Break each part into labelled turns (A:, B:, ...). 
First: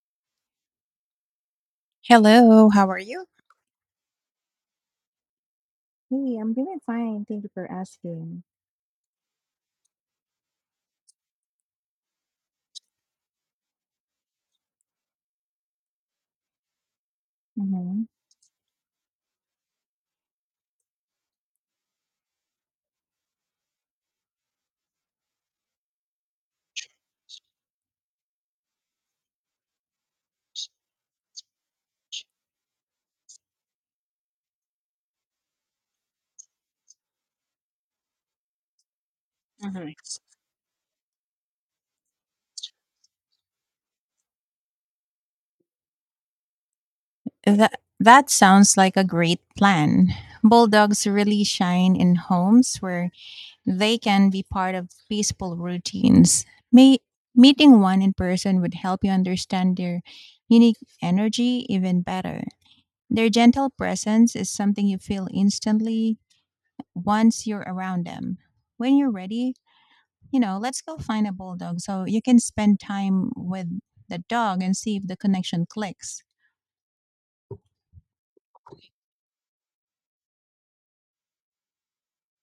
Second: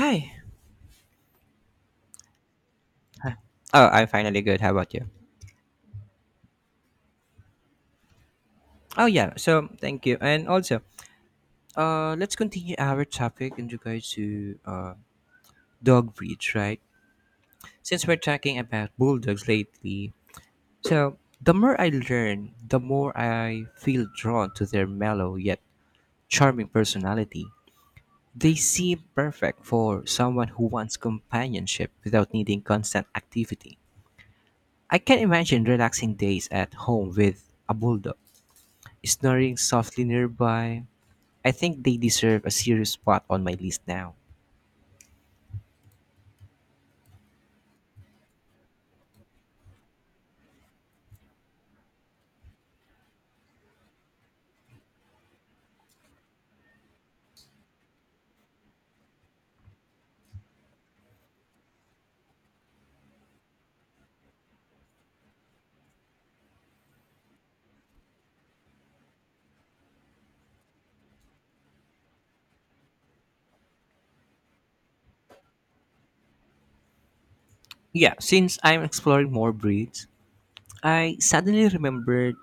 A: Hi.
B: Hello, how are you?
A: Oh, I'm finally good. How about you?
B: Hey, I'm doing fine. Thank you for asking.
A: Oh yeah. So thank you. And also, let's continue our topic in regards to dog breeds, right?
B: Mhm.
A: Since we're talking about bulldogs lately, so the more I learn, the more I feel drawn to their mellow yet charming personality. They seem perfect for someone who wants companionship without needing constant activity. I can imagine relaxing days at home with a bulldog, snoring
B: Mhm.
A: softly nearby. I think they deserve a serious spot on my list now.
B: That sounds like a great plan. Bulldogs really shine in homes where they can be part of peaceful routines. May, Meeting one in person would help you understand their unique energy even better. Their gentle presence is something you feel instantly once you're around them. When you're ready, let's go find a bulldog so you can spend time with the dog and see if the connection clicks.
A: Yeah, since I'm exploring more breeds, I suddenly remembered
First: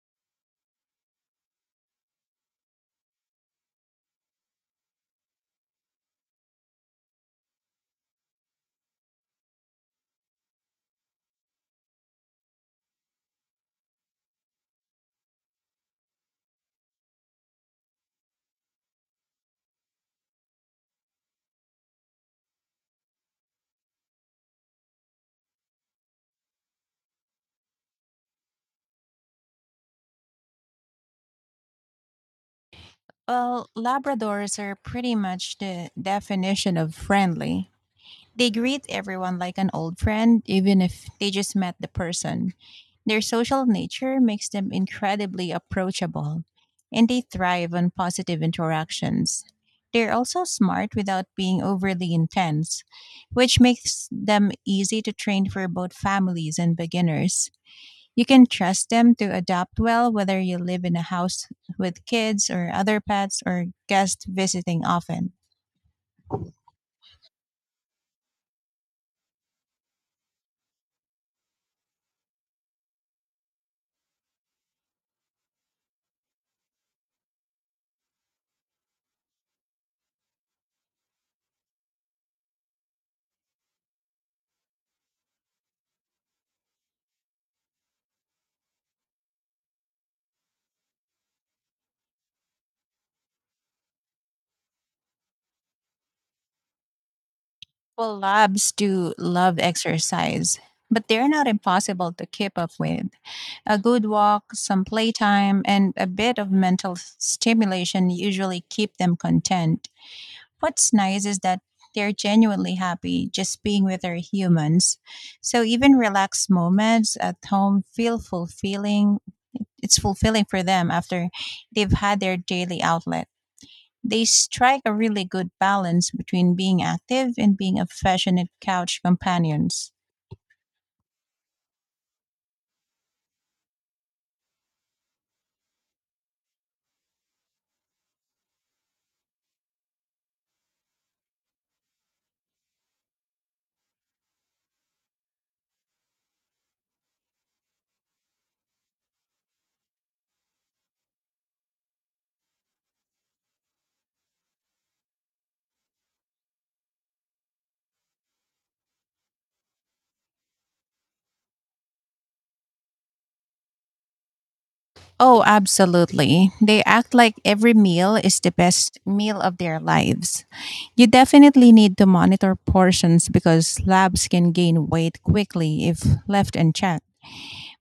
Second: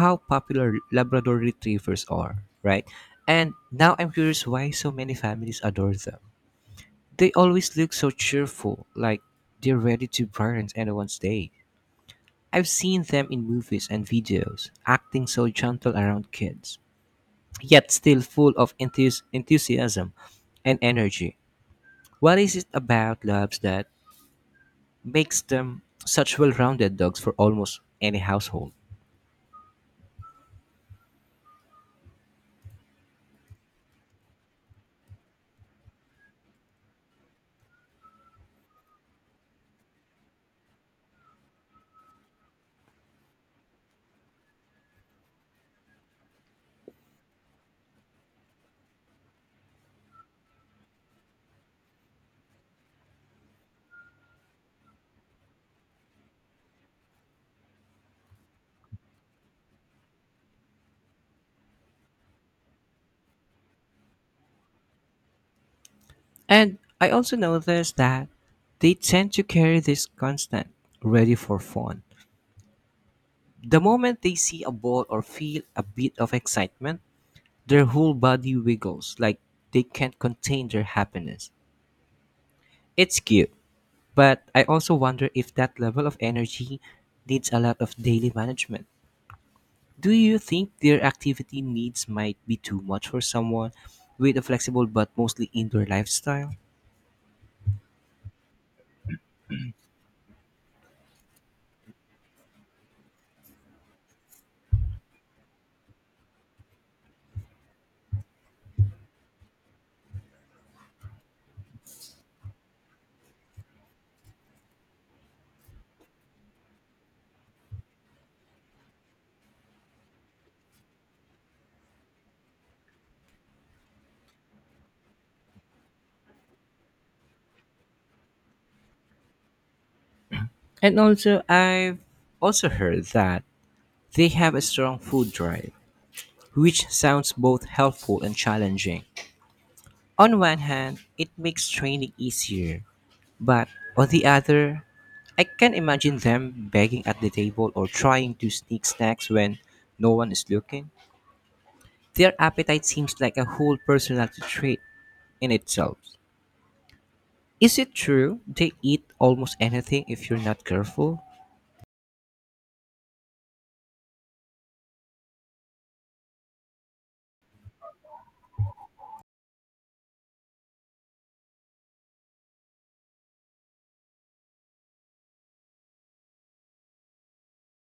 A: how popular Labrador retrievers are, right? And now I'm curious why so many families adore them. They always look so cheerful, like they're ready to brighten anyone's day. I've seen them in movies and videos, acting so gentle around kids, yet still full of enthusiasm and energy. What is it about labs that makes them such well rounded dogs for almost any household?
B: Well, Labradors are pretty much the definition of friendly. They greet everyone like an old friend, even if they just met the person. Their social nature makes them incredibly approachable, and they thrive on positive interactions. They're also smart without being overly intense, which makes them easy to train for both families and beginners. You can trust them to adapt well whether you live in a house with kids or other pets or guests visiting often.
A: And I also noticed that they tend to carry this constant ready for fun. The moment they see a ball or feel a bit of excitement, their whole body wiggles like they can't contain their happiness. It's cute, but I also wonder if that level of energy needs a lot of daily management. Do you think their activity needs might be too much for someone with a flexible but mostly indoor lifestyle?
B: Well, labs do love exercise, but they're not impossible to keep up with. A good walk, some playtime, and a bit of mental stimulation usually keep them content. What's nice is that they're genuinely happy just being with their humans. So even relaxed moments at home feel fulfilling. It's fulfilling for them after they've had their daily outlet. They strike a really good balance between being active and being affectionate couch companions.
A: And also, I've also heard that they have a strong food drive, which sounds both helpful and challenging. On one hand, it makes training easier, but on the other, I can imagine them begging at the table or trying to sneak snacks when no one is looking. Their appetite seems like a whole personality trait in itself. Is it true they eat almost anything if you're not careful?
B: Oh, absolutely. They act like every meal is the best meal of their lives. You definitely need to monitor portions because labs can gain weight quickly if left unchecked.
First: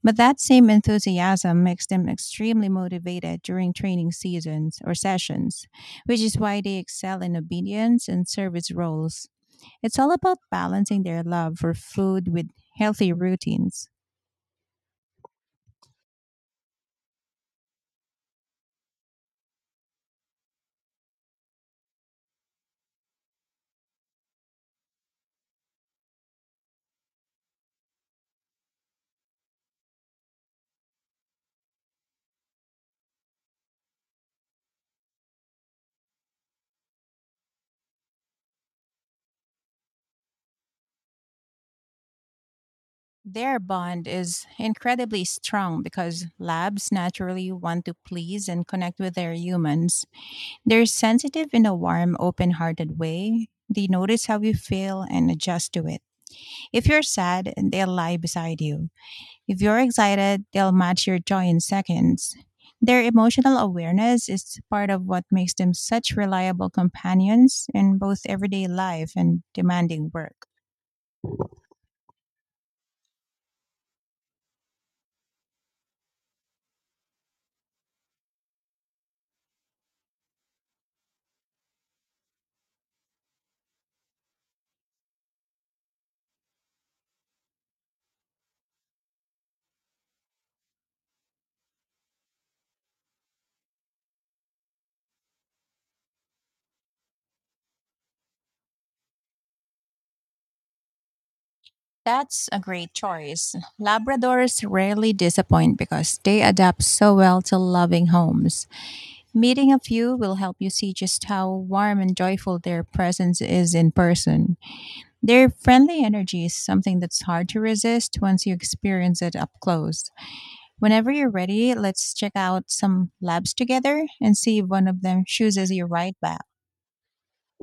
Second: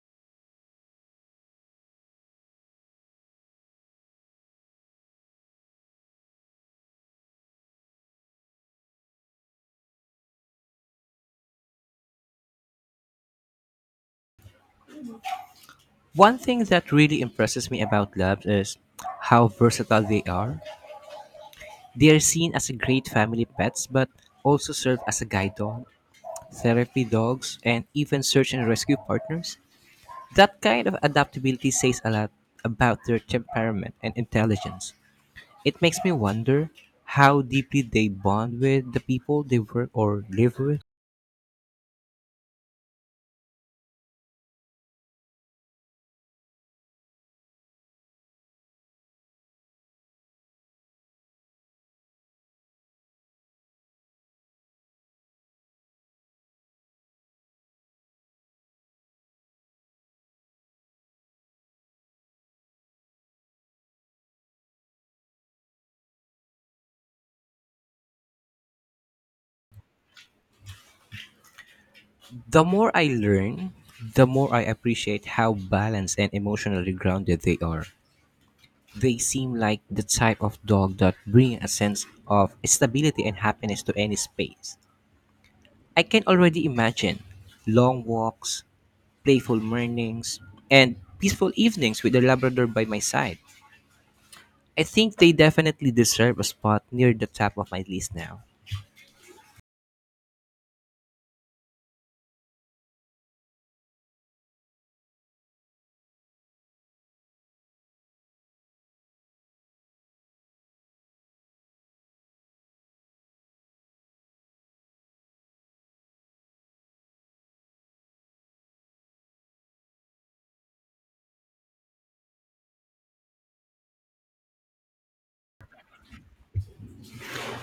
B: But that same enthusiasm makes them extremely motivated during training seasons or sessions, which is why they excel in obedience and service roles. It's all about balancing their love for food with healthy routines.
A: One thing that really impresses me about labs is how versatile they are. They are seen as a great family pets but also serve as a guide dog, therapy dogs, and even search and rescue partners. That kind of adaptability says a lot about their temperament and intelligence. It makes me wonder how deeply they bond with the people they work or live with.
B: Their bond is incredibly strong because labs naturally want to please and connect with their humans. They're sensitive in a warm, open hearted way. They notice how you feel and adjust to it. If you're sad, they'll lie beside you. If you're excited, they'll match your joy in seconds. Their emotional awareness is part of what makes them such reliable companions in both everyday life and demanding work.
A: The more I learn, the more I appreciate how balanced and emotionally grounded they are. They seem like the type of dog that bring a sense of stability and happiness to any space. I can already imagine long walks, playful mornings, and peaceful evenings with a Labrador by my side. I think they definitely deserve a spot near the top of my list now.
B: That's a great choice. Labradors rarely disappoint because they adapt so well to loving homes. Meeting a few will help you see just how warm and joyful their presence is in person. Their friendly energy is something that's hard to resist once you experience it up close. Whenever you're ready, let's check out some labs together and see if one of them chooses your right back.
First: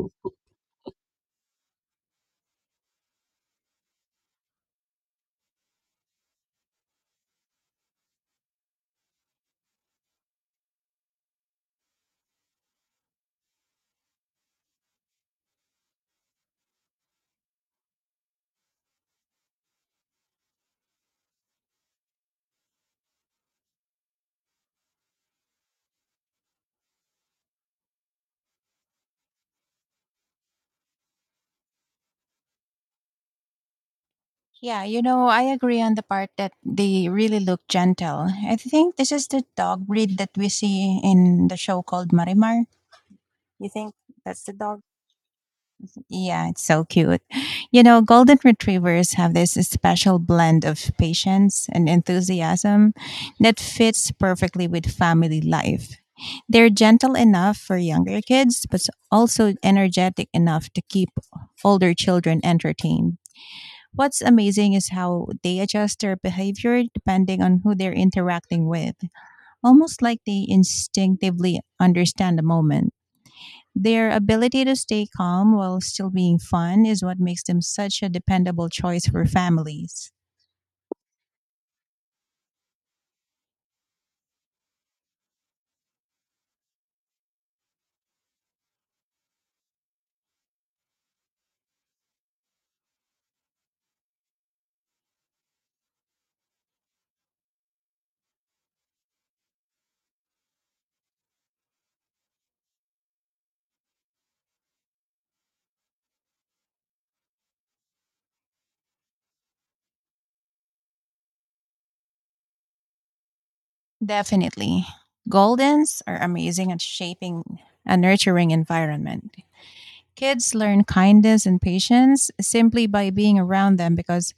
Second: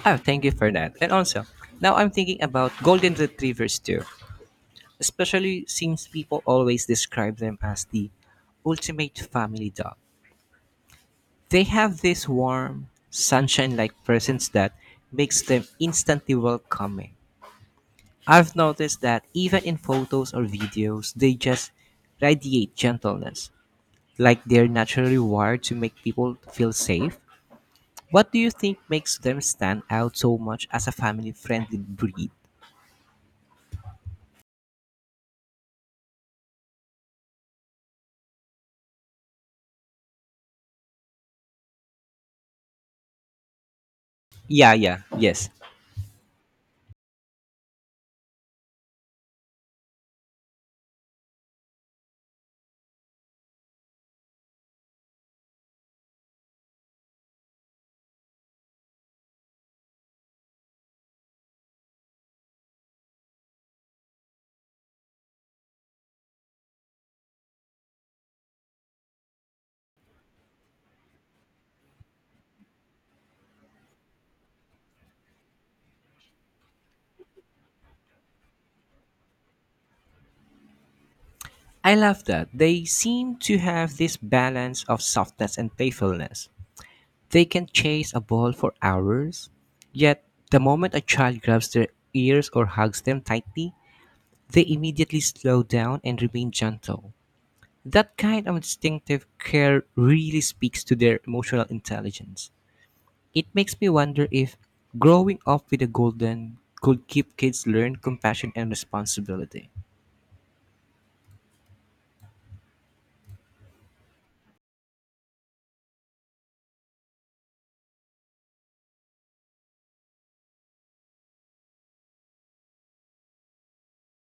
A: Oh, thank you for that. And also, now I'm thinking about Golden Retrievers too, especially since people always describe them as the ultimate family dog. They have this warm, sunshine like presence that makes them instantly welcoming. I've noticed that even in photos or videos, they just radiate gentleness, like they're naturally wired to make people feel safe. What do you think makes them stand out so much as a family friendly breed?
B: Yeah, you know, I agree on the part that they really look gentle. I think this is the dog breed that we see in the show called Marimar. You think that's the
A: Yeah,
B: dog?
A: yeah, yes.
B: Yeah, it's so cute. You know, golden retrievers have this special blend of patience and enthusiasm that fits perfectly with family life. They're gentle enough for younger kids, but also energetic enough to keep older children entertained. What's amazing is how they adjust their behavior depending on who they're interacting with, almost like they instinctively understand the moment. Their ability to stay calm while still being fun is what makes them such a dependable choice for families.
A: I love that. They seem to have this balance of softness and playfulness. They can chase a ball for hours, yet, the moment a child grabs their ears or hugs them tightly, they immediately slow down and remain gentle. That kind of instinctive care really speaks to their emotional intelligence. It makes me wonder if growing up with a golden could keep kids learn compassion and responsibility.
B: Definitely. Goldens are amazing at shaping a nurturing environment. Kids learn kindness and patience simply by being around them because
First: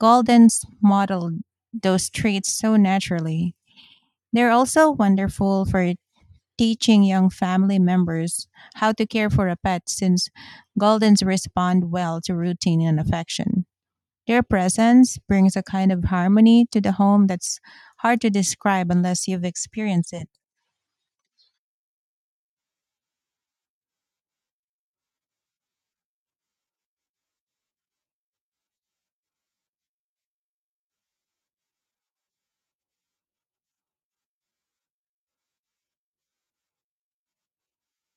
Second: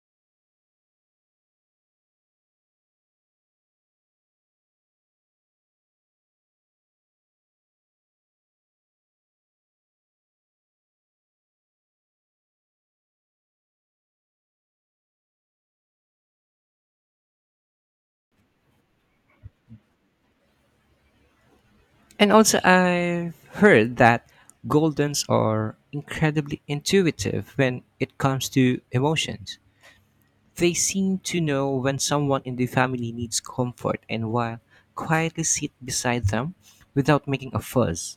B: Goldens model those traits so naturally. They're also wonderful for teaching young family members how to care for a pet since Goldens respond well to routine and affection. Their presence brings a kind of harmony to the home that's hard to describe unless you've experienced it.
A: And also, I've heard that Goldens are incredibly intuitive when it comes to emotions. They seem to know when someone in the family needs comfort and while quietly sit beside them without making a fuss.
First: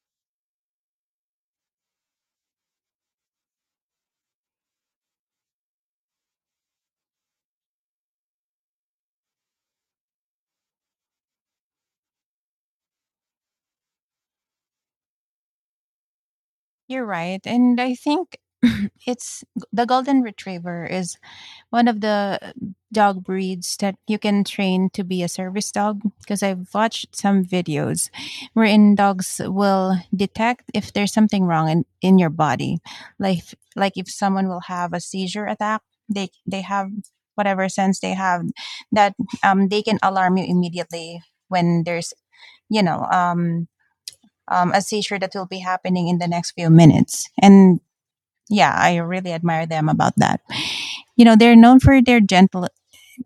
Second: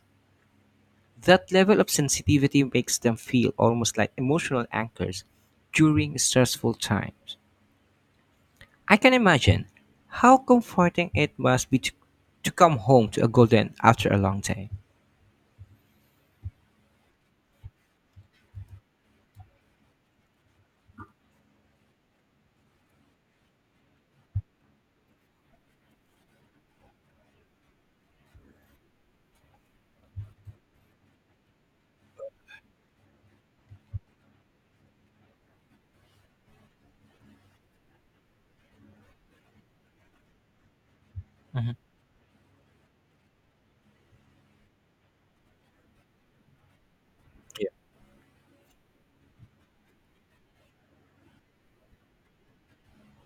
A: That level of sensitivity makes them feel almost like emotional anchors during stressful times. I can imagine how comforting it must be to come home to a golden after a long day.
B: You're right. And I think it's the golden retriever is one of the dog breeds that you can train to be a service dog because I've watched some videos wherein dogs will detect if there's something wrong in your body. Like like if someone will have a seizure attack, they have whatever sense they have that they can alarm you immediately
A: Mhm.
B: when there's you know um, a seizure that will be happening in the next few minutes. And yeah, I really admire them about that. You know, they're known for their gentle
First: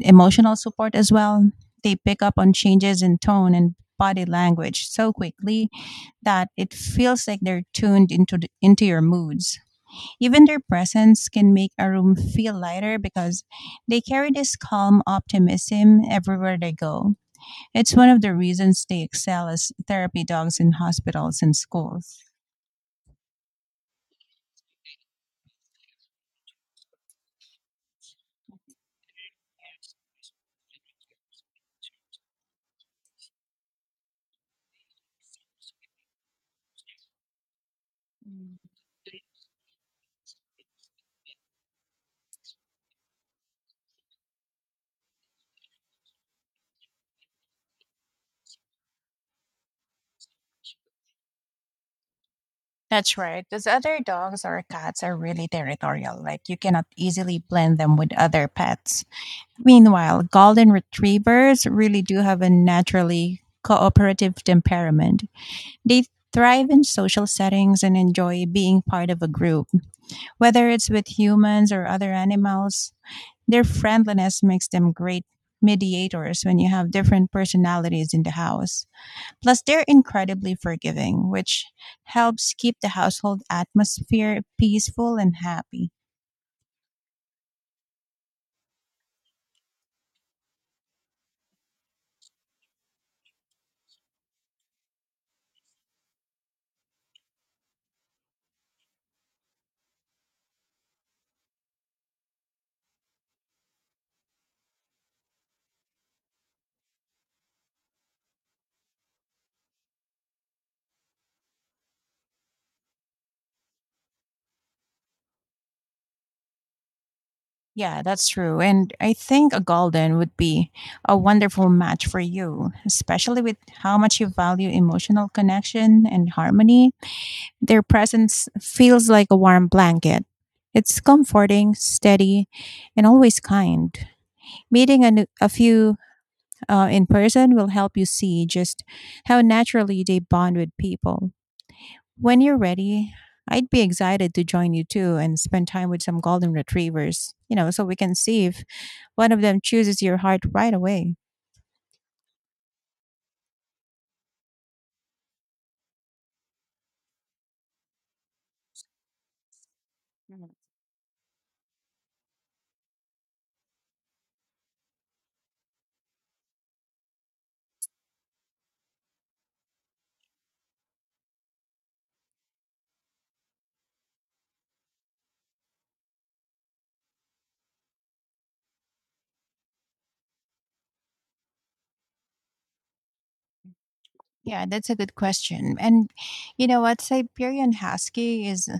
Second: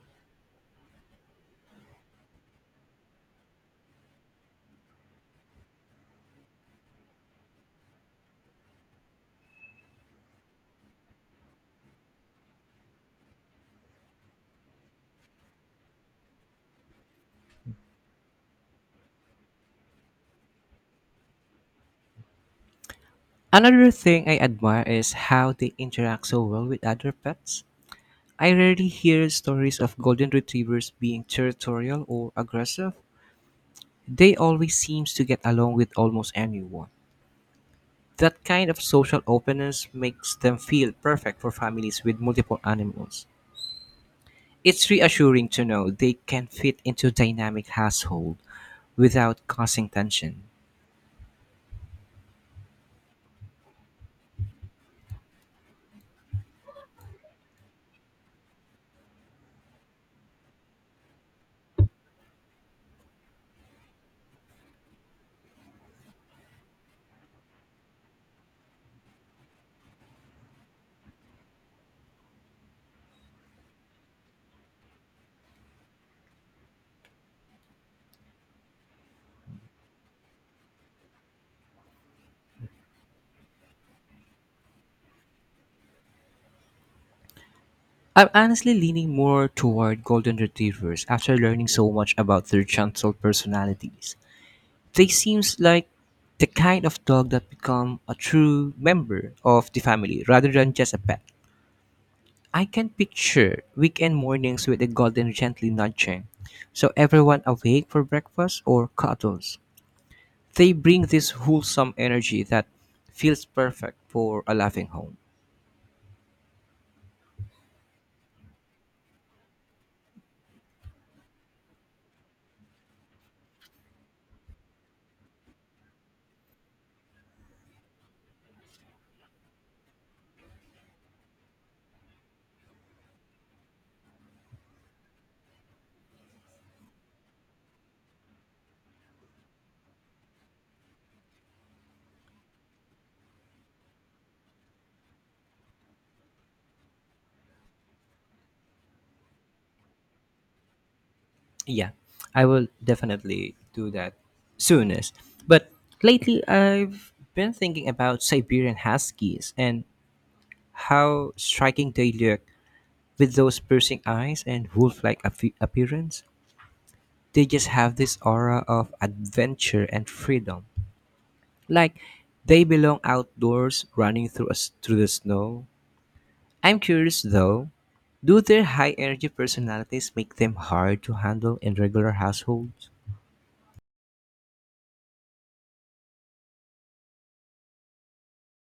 B: emotional support as well. They pick up on changes in tone and body language so quickly that it feels like they're tuned into into your moods. Even their presence can make a room feel lighter because they carry this calm optimism everywhere they go. It's one of the reasons they excel as therapy dogs in hospitals and schools.
A: Another thing I admire is how they interact so well with other pets. I rarely hear stories of golden retrievers being territorial or aggressive. They always seem to get along with almost anyone. That
B: Mm.
A: kind of social openness makes them feel perfect for families with multiple animals. It's reassuring to know they can fit into a dynamic household without causing tension.
B: That's right. Because other dogs or cats are really territorial. Like you cannot easily blend them with other pets. Meanwhile, golden retrievers really do have a naturally cooperative temperament. They thrive in social settings and enjoy being part of a group, whether it's with humans or other animals. Their friendliness makes them great mediators when you have different personalities in the house. Plus, they're incredibly forgiving, which helps keep the household atmosphere peaceful and happy.
A: I'm honestly leaning more toward golden retrievers after learning so much about their gentle personalities. They seems like the kind of dog that become a true member of the family rather than just a pet. I can picture weekend mornings with the golden gently nudging, so everyone awake for breakfast or cuddles. They bring this wholesome energy that feels perfect for a loving home.
B: Yeah, that's true. And I think a golden would be a wonderful match for you, especially with how much you value emotional connection and harmony. Their presence feels like a warm blanket. It's comforting, steady, and always kind. Meeting a few in person will help you see just how naturally they bond with people. When you're ready, I'd be excited to join you too and spend time with some golden retrievers, you know, so we can see if one of them chooses your heart right away.
A: Yeah, I will definitely do that soonest. But lately, I've been thinking about Siberian Huskies and
B: Mhm.
A: how striking they look with those piercing eyes and wolf like appearance. They just have this aura of adventure and freedom. Like they belong outdoors running through the snow. I'm curious though, do their high energy personalities make them hard to handle in regular households?
B: Yeah, that's a good question. And you know what? Siberian Husky is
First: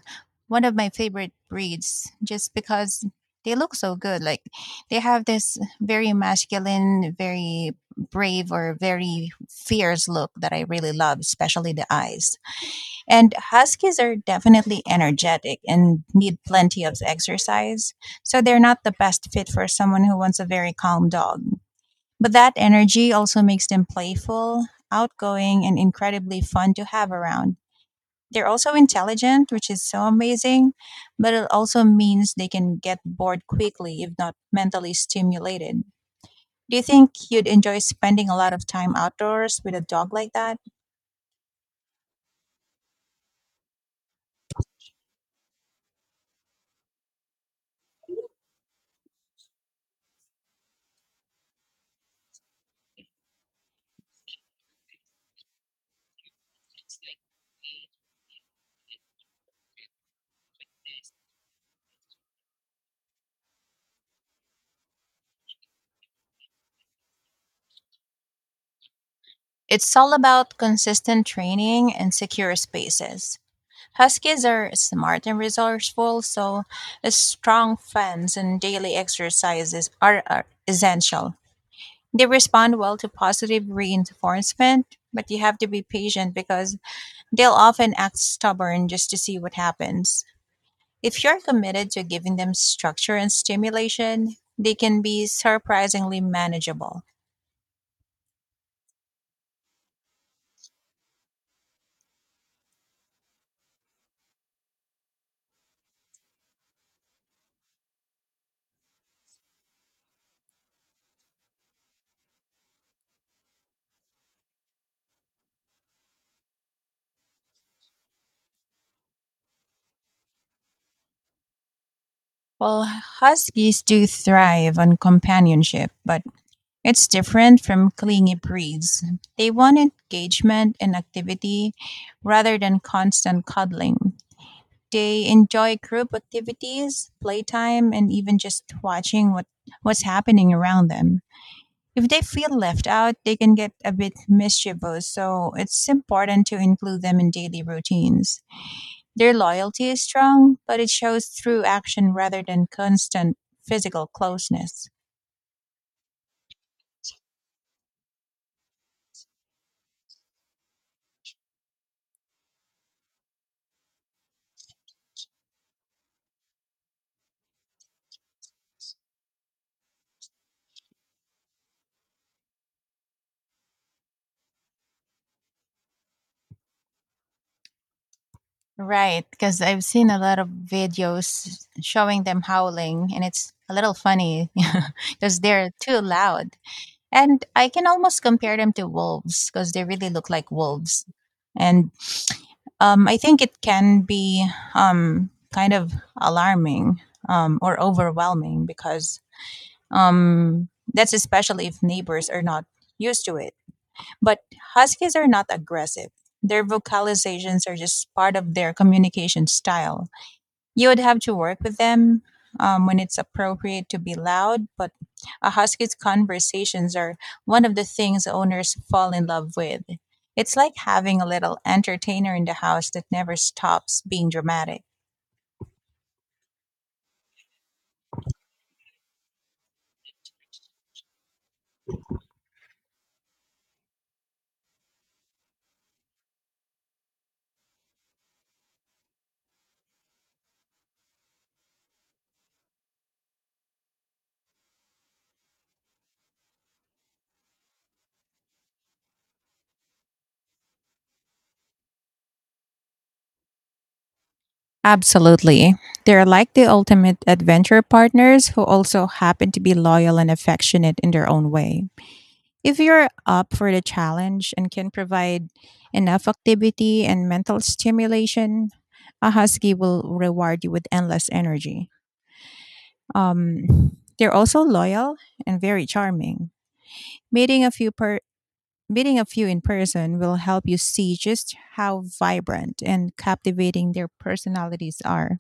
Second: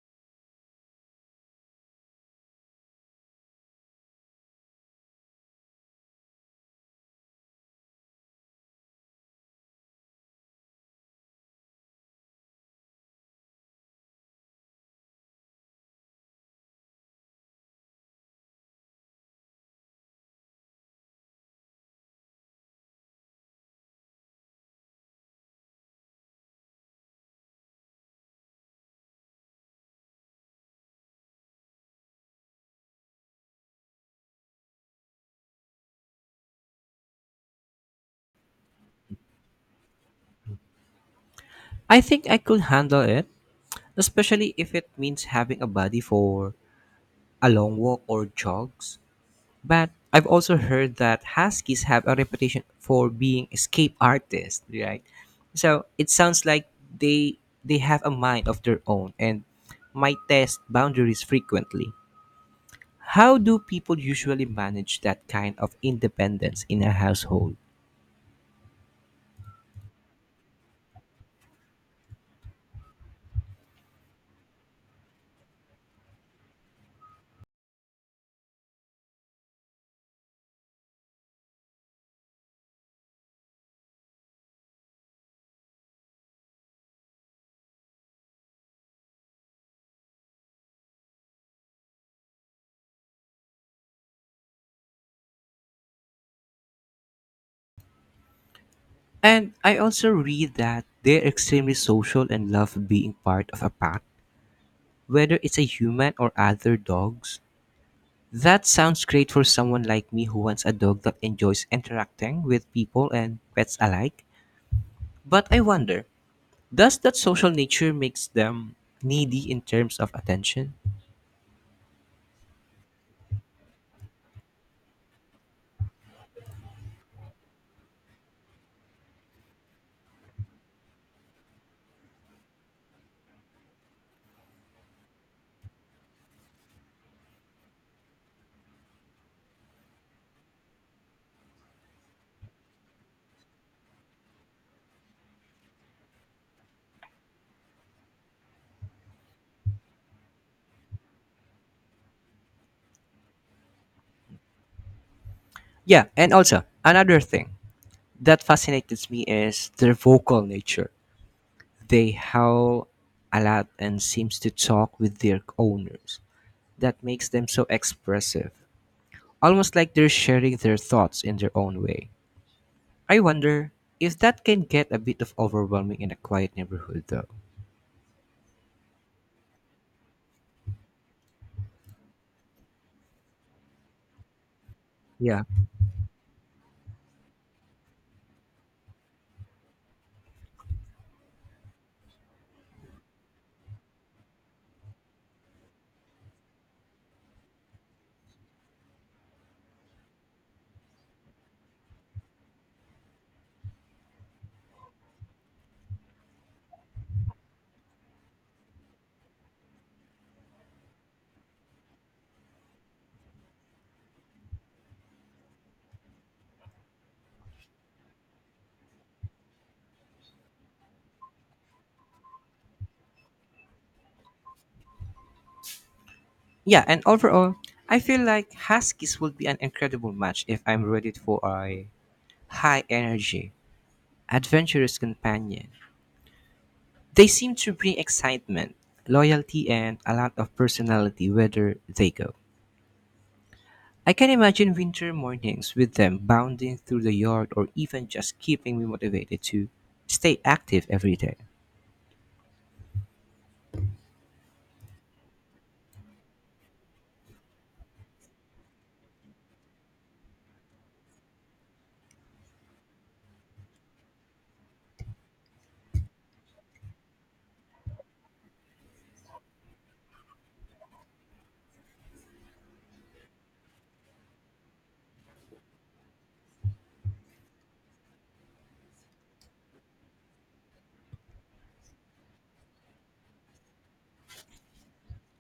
B: one of my favorite breeds just because they look so good. Like they have this very masculine, very brave, or very fierce look that I really love, especially the eyes. And Huskies are definitely energetic and need plenty of exercise. So they're not the best fit for someone who wants a very calm dog. But that energy also makes them playful, outgoing, and incredibly fun to have around. They're also intelligent, which is so amazing, but it also means they can get bored quickly if not mentally stimulated. Do you think you'd enjoy spending a lot of time outdoors with a dog like that?
A: I think I could handle it, especially if it means having a buddy for a long walk or jogs. But I've also heard that huskies have a reputation for being escape artists, right? So it sounds like they have a mind of their own and might test boundaries frequently. How do people usually manage that kind of independence in a household?
B: It's all about consistent training and secure spaces. Huskies are smart and resourceful, so a strong fence and daily exercises are essential. They respond well to positive reinforcement, but you have to be patient because they'll often act stubborn just to see what happens. If you're committed to giving them structure and stimulation, they can be surprisingly manageable.
A: And I also read that they're extremely social and love being part of a pack, whether it's a human or other dogs. That sounds great for someone like me who wants a dog that enjoys interacting with people and pets alike. But I wonder, does that social nature makes them needy in terms of attention?
B: Well, huskies do thrive on companionship, but it's different from clingy breeds. They want engagement and activity rather than constant cuddling. They enjoy group activities, playtime, and even just watching what's happening around them. If they feel left out, they can get a bit mischievous, so it's important to include them in daily routines. Their loyalty is strong, but it shows through action rather than constant physical closeness.
A: Yeah, and also another thing that fascinates me is their vocal nature. They howl a lot and seems to talk with their owners. That makes them so expressive, almost like they're sharing their thoughts in their own way. I wonder if that can get a bit of overwhelming in a quiet neighborhood, though.
B: Right, because I've seen a lot of videos showing them howling, and it's a little funny because
A: Yeah.
B: they're too loud. And I can almost compare them to wolves because they really look like wolves. And I think it can be kind of alarming or overwhelming because that's especially if neighbors are not used to it. But huskies are not aggressive, their vocalizations are just part of their communication style. You would have to work with them when it's appropriate to be loud, but a husky's conversations are one of the things owners fall in love with. It's like having a little entertainer in the house that never stops being dramatic.
A: Yeah, and overall, I feel like Huskies would be an incredible match if I'm ready for a high energy, adventurous companion. They seem to bring excitement, loyalty, and a lot of personality whether they go. I can imagine winter mornings with them bounding through the yard or even just keeping me motivated to stay active every day.
B: Absolutely. They're like the ultimate adventure partners who also happen to be loyal and affectionate in their own way. If you're up for the challenge and can provide enough activity and mental stimulation, a husky will reward you with endless energy. They're also loyal and very charming. Meeting a few per Meeting a few in person will help you see just how vibrant and captivating their personalities are.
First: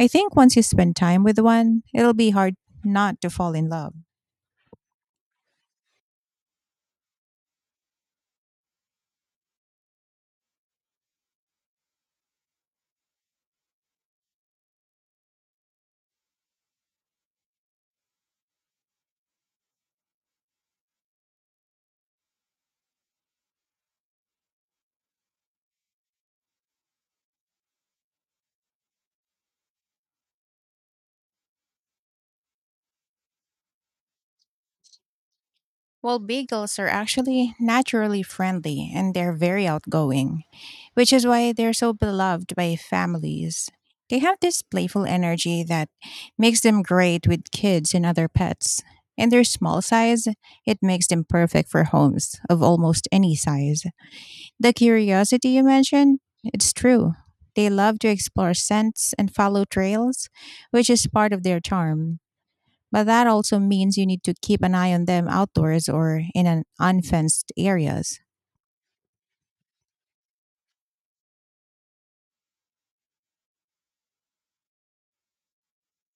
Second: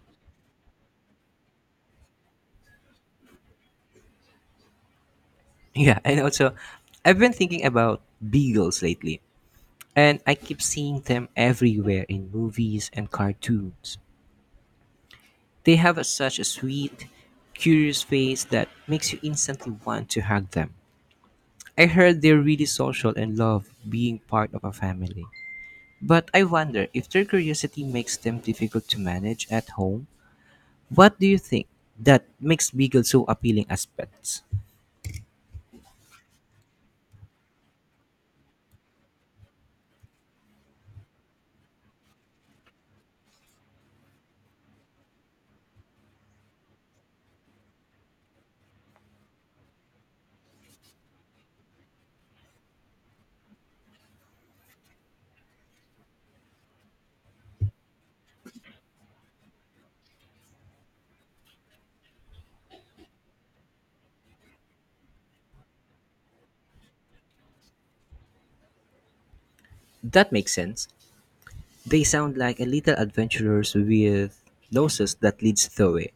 B: I think once you spend time with one, it'll be hard not to fall in love.
A: Yeah, and also, I've been thinking about beagles lately, and I keep seeing them everywhere in movies and cartoons. They have a, such a sweet, curious face that makes you instantly want to hug them. I heard they're really social and love being part of a family. But I wonder if their curiosity makes them difficult to manage at home. What do you think that makes beagles so appealing as pets?
B: Well, beagles are actually naturally friendly and they're very outgoing, which is why they're so beloved by families. They have this playful energy that makes them great with kids and other pets. And their small size, it makes them perfect for homes of almost any size. The curiosity you mentioned, it's true. They love to explore scents and follow trails, which is part of their charm. But that also means you need to keep an eye on them outdoors or in an unfenced areas.
A: That makes sense. They sound like a little adventurers with noses that leads the way.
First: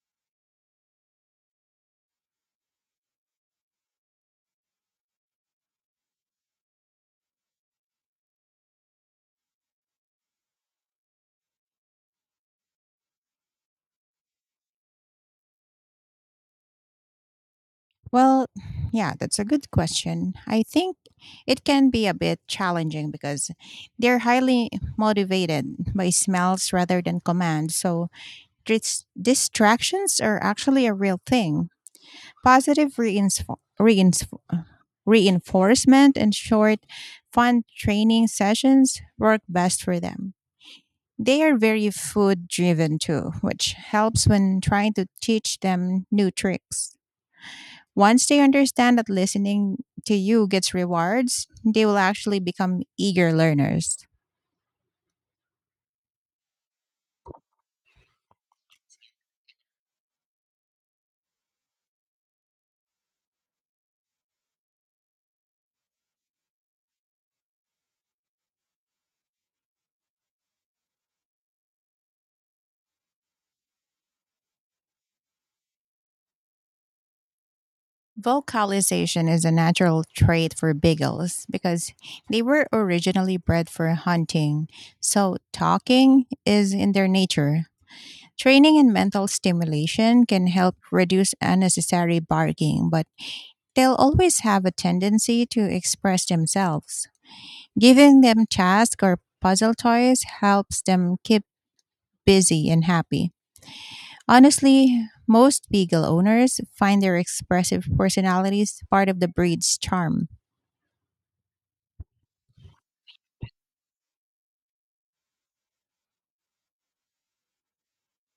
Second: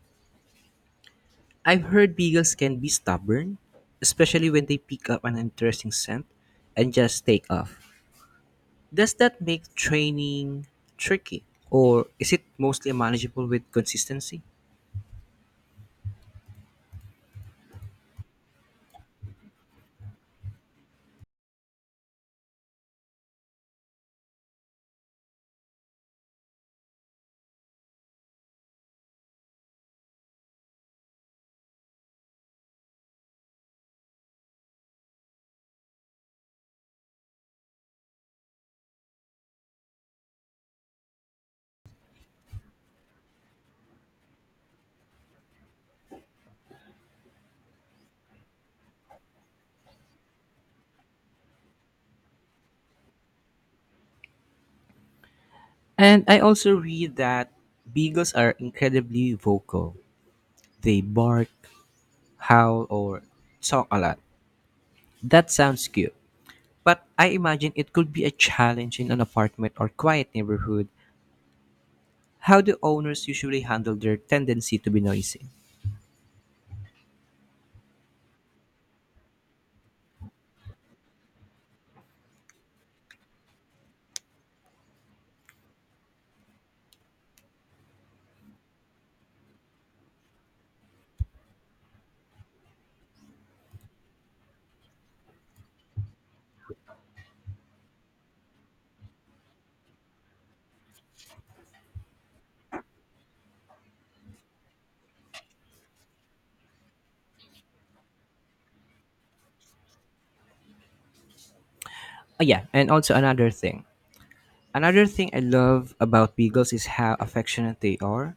A: I've heard beagles can be stubborn, especially when they pick up an interesting scent and just take off. Does that make training tricky, or is it mostly manageable with consistency?
B: Well, yeah, that's a good question. I think it can be a bit challenging because they're highly motivated by smells rather than commands. So distractions are actually a real thing. Positive reinforcement and short, fun training sessions work best for them. They are very food driven too, which helps when trying to teach them new tricks. Once they understand that listening to you gets rewards, they will actually become eager learners.
A: And I also read that beagles are incredibly vocal. They bark, howl, or talk a lot. That sounds cute, but I imagine it could be a challenge in an apartment or quiet neighborhood. How do owners usually handle their tendency to be noisy?
B: Vocalization is a natural trait for beagles because they were originally bred for hunting, so talking is in their nature. Training and mental stimulation can help reduce unnecessary barking, but they'll always have a tendency to express themselves. Giving them tasks or puzzle toys helps them keep busy and happy. Honestly, most beagle owners find their expressive personalities part of the breed's charm.
A: Oh yeah, and also another thing. Another thing I love about beagles is how affectionate they are.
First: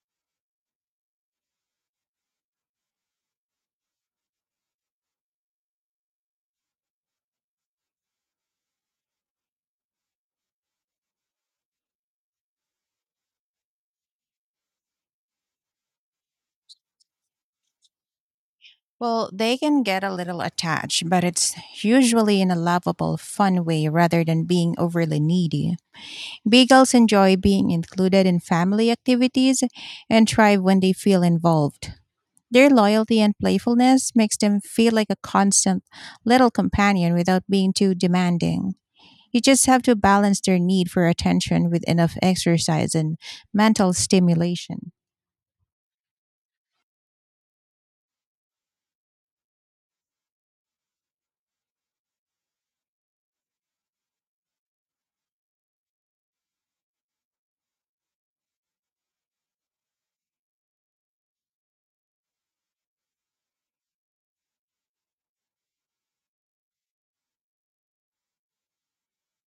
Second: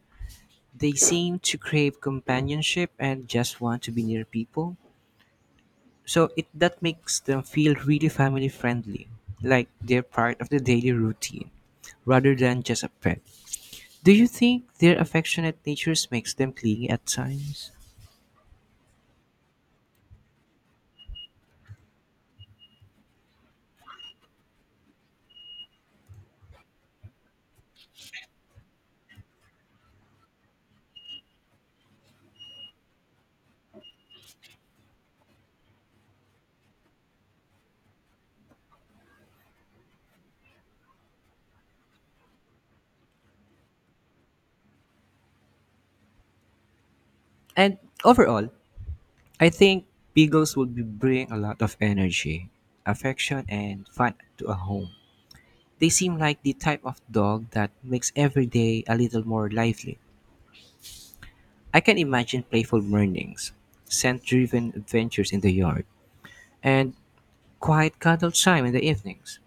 A: They seem to crave companionship and just want to be near people. So it that makes them feel really family friendly, like they're part of the daily routine, rather than just a pet. Do you think their affectionate natures makes them clingy at times?
B: Well, they can get a little attached, but it's usually in a lovable, fun way rather than being overly needy. Beagles enjoy being included in family activities and thrive when they feel involved. Their loyalty and playfulness makes them feel like a constant little companion without being too demanding. You just have to balance their need for attention with enough exercise and mental stimulation.
A: And overall, I think beagles would be bring a lot of energy, affection, and fun to a home. They seem like the type of dog that makes every day a little more lively. I can imagine playful mornings, scent-driven adventures in the yard, and quiet cuddle time in the evenings.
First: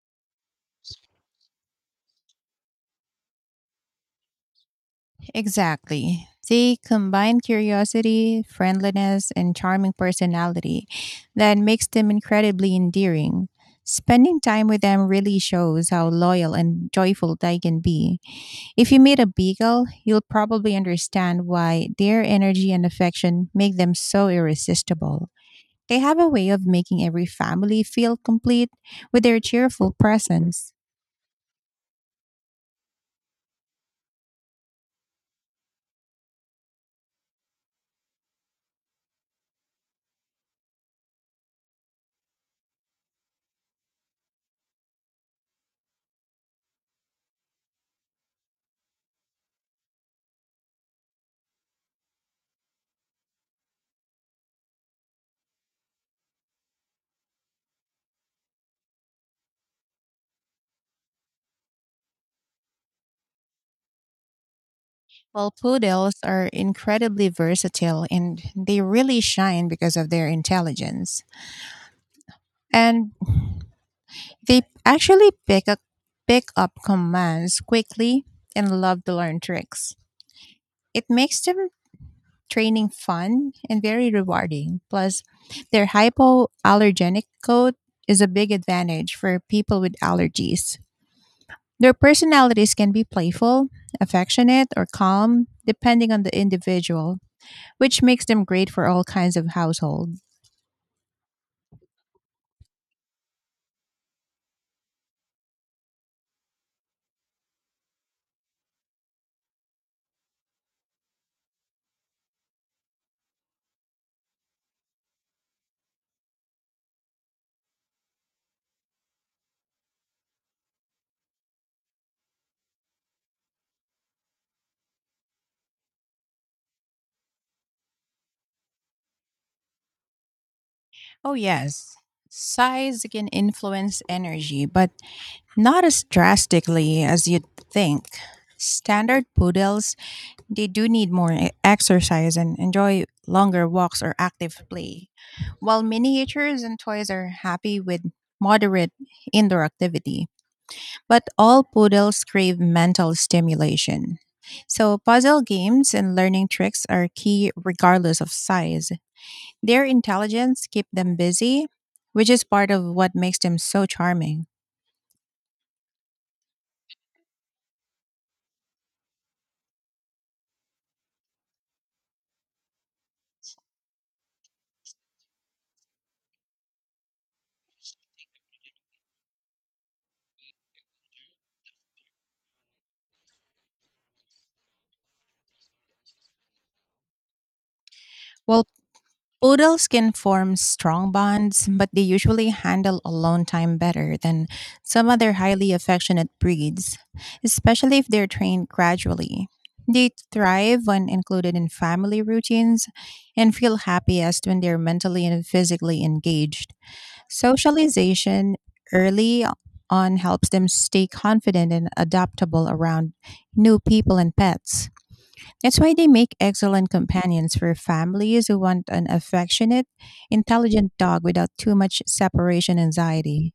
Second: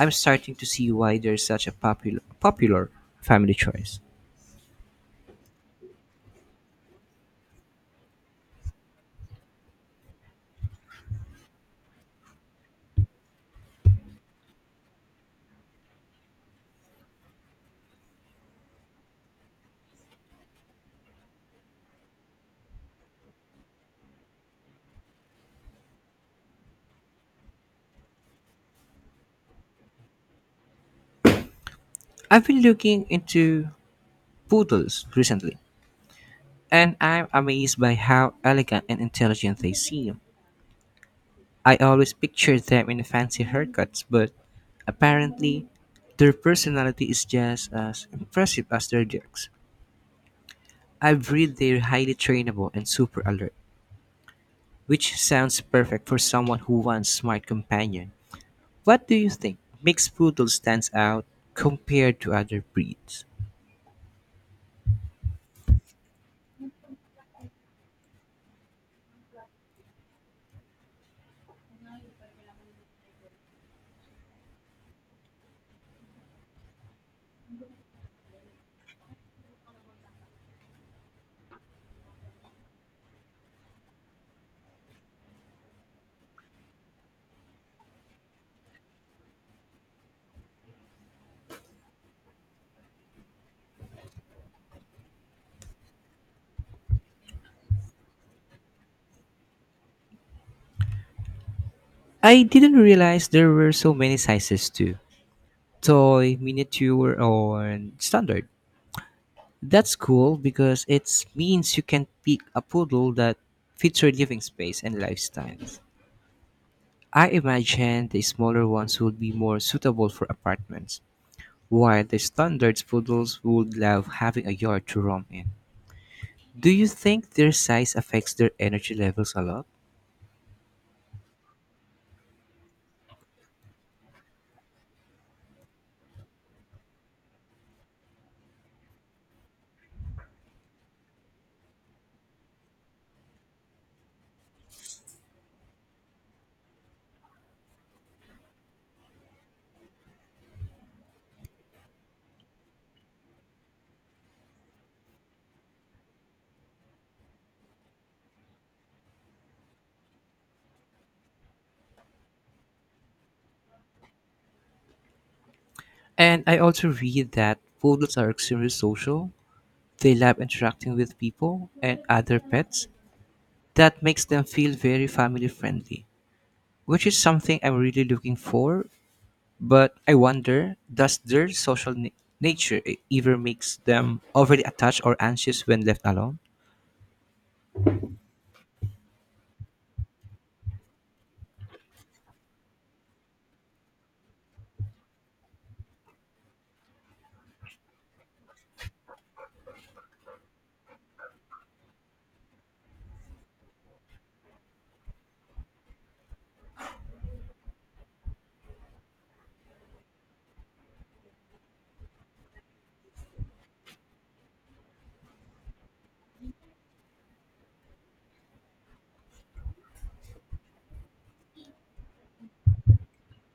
A: I'm starting to see why they're such a popular family choice.
B: Exactly. They combine curiosity, friendliness, and charming personality that makes them incredibly endearing. Spending time with them really shows how loyal and joyful they can be. If you meet a beagle, you'll probably understand why their energy and affection make them so irresistible. They have a way of making every family feel complete with their cheerful presence.
A: I've been looking into poodles recently, and I'm amazed by how elegant and intelligent they seem. I always pictured them in fancy haircuts, but apparently their personality is just as impressive as their looks. I've read they're highly trainable and super alert, which sounds perfect for someone who wants smart companion. What do you think makes poodle stands out compared to other breeds?
B: Well, poodles are incredibly versatile and they really shine because of their intelligence. And they actually pick up commands quickly and love to learn tricks. It makes them training fun and very rewarding. Plus, their hypoallergenic coat is a big advantage for people with allergies. Their personalities can be playful, affectionate, or calm, depending on the individual, which makes them great for all kinds of households.
A: I didn't realize there were so many sizes too. Toy, miniature, or standard. That's cool because it means you can pick a poodle that fits your living space and lifestyles. I imagine the smaller ones would be more suitable for apartments, while the standard poodles would love having a yard to roam in. Do you think their size affects their energy levels a lot?
B: Oh, yes. Size can influence energy, but not as drastically as you'd think. Standard poodles, they do need more exercise and enjoy longer walks or active play, while miniatures and toys are happy with moderate indoor activity. But all poodles crave mental stimulation. So, puzzle games and learning tricks are key regardless of size. Their intelligence keep them busy, which is part of what makes them so charming.
A: And I also read that poodles are extremely social. They love interacting with people and other pets. That makes them feel very family friendly, which is something I'm really looking for. But I wonder, does their social nature ever makes them overly attached or anxious when left alone?
B: Well, poodles can form strong bonds, but they usually handle alone time better than some other highly affectionate breeds, especially if they're trained gradually. They thrive when included in family routines and feel happiest when they're mentally and physically engaged. Socialization early on helps them stay confident and adaptable around new people and pets. That's why they make excellent companions for families who want an affectionate, intelligent dog without too much separation anxiety.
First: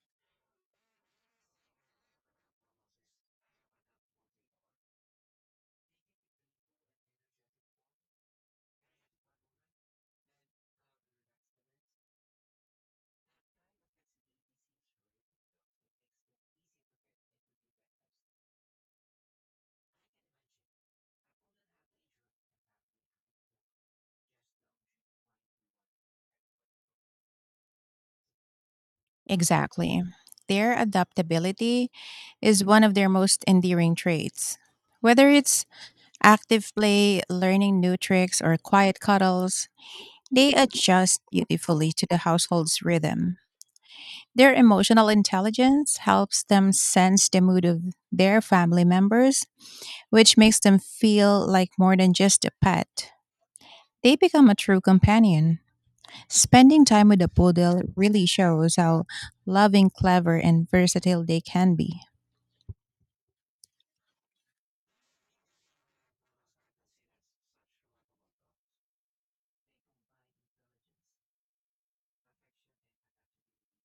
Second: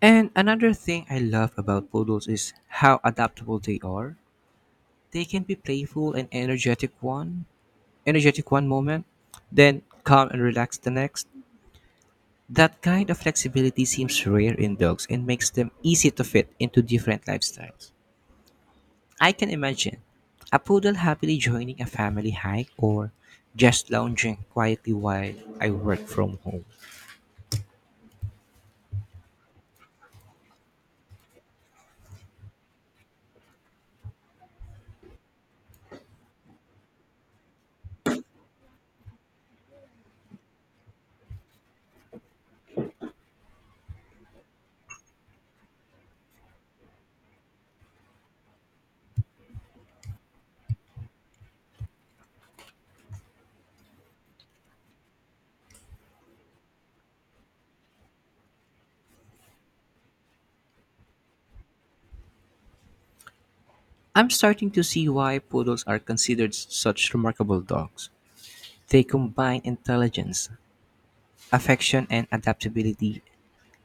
A: And another thing I love about poodles is how adaptable they are. They can be playful and energetic one moment, then calm and relaxed the next. That kind of flexibility seems rare in dogs and makes them easy to fit into different lifestyles. I can imagine a poodle happily joining a family hike or just lounging quietly while I work from home.
B: Exactly. Their adaptability is one of their most endearing traits. Whether it's active play, learning new tricks, or quiet cuddles, they adjust beautifully to the household's rhythm. Their emotional intelligence helps them sense the mood of their family members, which makes them feel like more than just a pet. They become a true companion. Spending time with a poodle really shows how loving, clever, and versatile they can be.
A: I'm starting to see why poodles are considered such remarkable dogs. They combine intelligence, affection, and adaptability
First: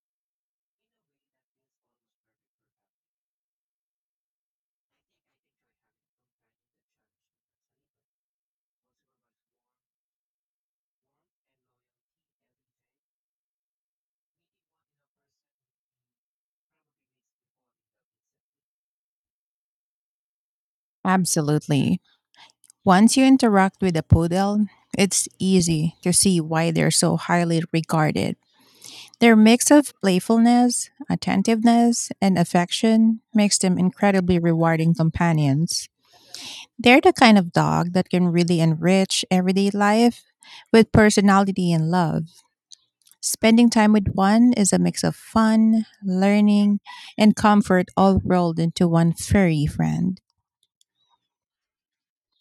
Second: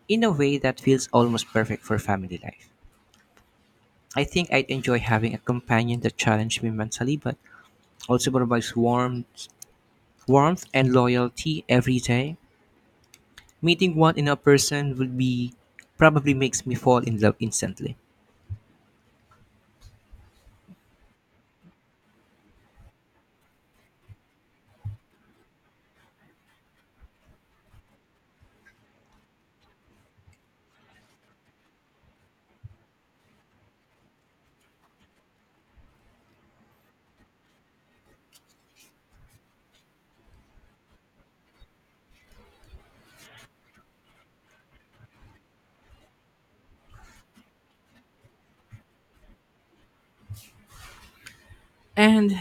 A: in a way that feels almost perfect for family life. I think I'd enjoy having a companion that challenges me mentally but also provides warmth and loyalty every day. Meeting one in a person would be probably makes me fall in love instantly.
B: Absolutely. Once you interact with a poodle, it's easy to see why they're so highly regarded. Their mix of playfulness, attentiveness, and affection makes them incredibly rewarding companions. They're the kind of dog that can really enrich everyday life with personality and love. Spending time with one is a mix of fun, learning, and comfort all rolled into one furry friend.
A: And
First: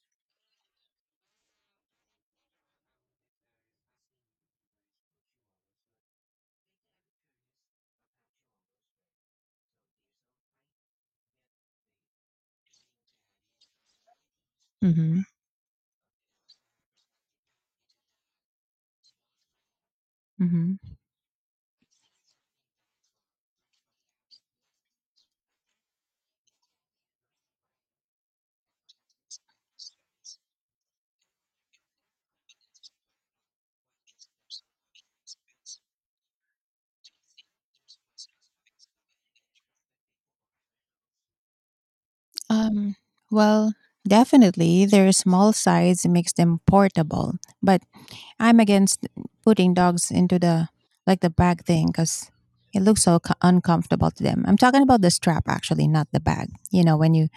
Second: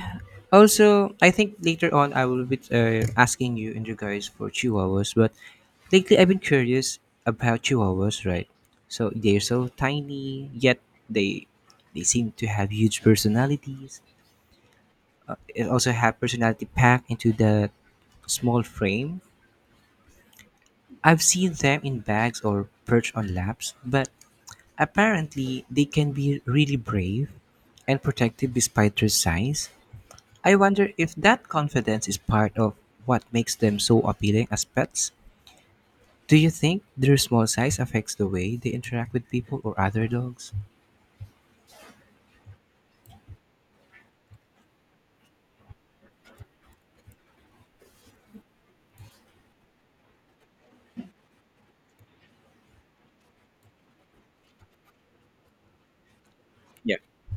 A: also, I think later on I will be asking you in regards for chihuahuas, but lately I've been curious about chihuahuas, right? So they're so tiny, yet they they seem to have huge personalities.
B: Hmm.
A: It also have personality packed into the small frame.
B: Hmm.
A: I've seen them in bags or perched on laps, but apparently, they can be really brave and protective despite their size. I wonder if that confidence is part of what makes them so appealing as pets. Do you think their small size affects the way they interact with people or other dogs?
B: Um, well, definitely, their small size makes them portable, but I'm against putting dogs into the, like, the bag thing because it looks so uncomfortable to them. I'm talking about the strap actually, not the bag. You know,
A: Yeah.
B: when you,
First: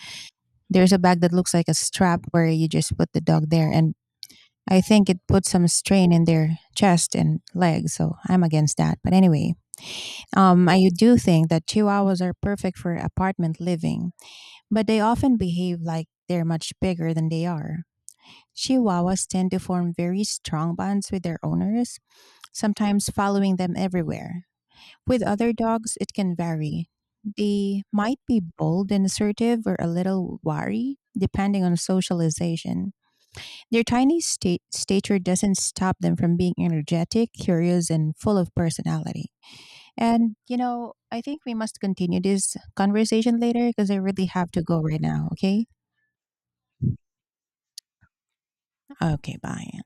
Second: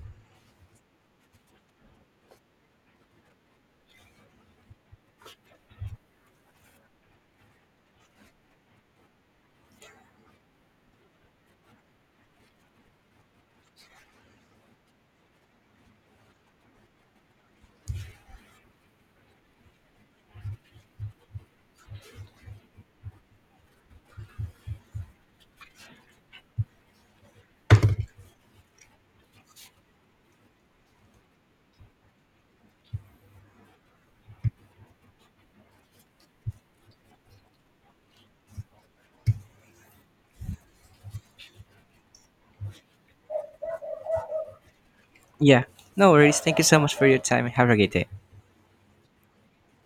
B: there's a bag that looks like a strap where you just put the dog there, and I think it puts some strain in their chest and legs. So I'm against that. But anyway, I do think that Chihuahuas are perfect for apartment living, but they often behave like they're much bigger than they are. Chihuahuas tend to form very strong bonds with their owners, sometimes following them everywhere. With other dogs, it can vary. They might be bold and assertive or a little wary, depending on socialization. Their tiny stature doesn't stop them from being energetic, curious, and full of personality. And, you know, I think we must continue this conversation later because I really have to go right now,
A: Yeah,
B: okay?
A: no worries. Thank you so much for your time. Have a great day.
B: Okay, bye.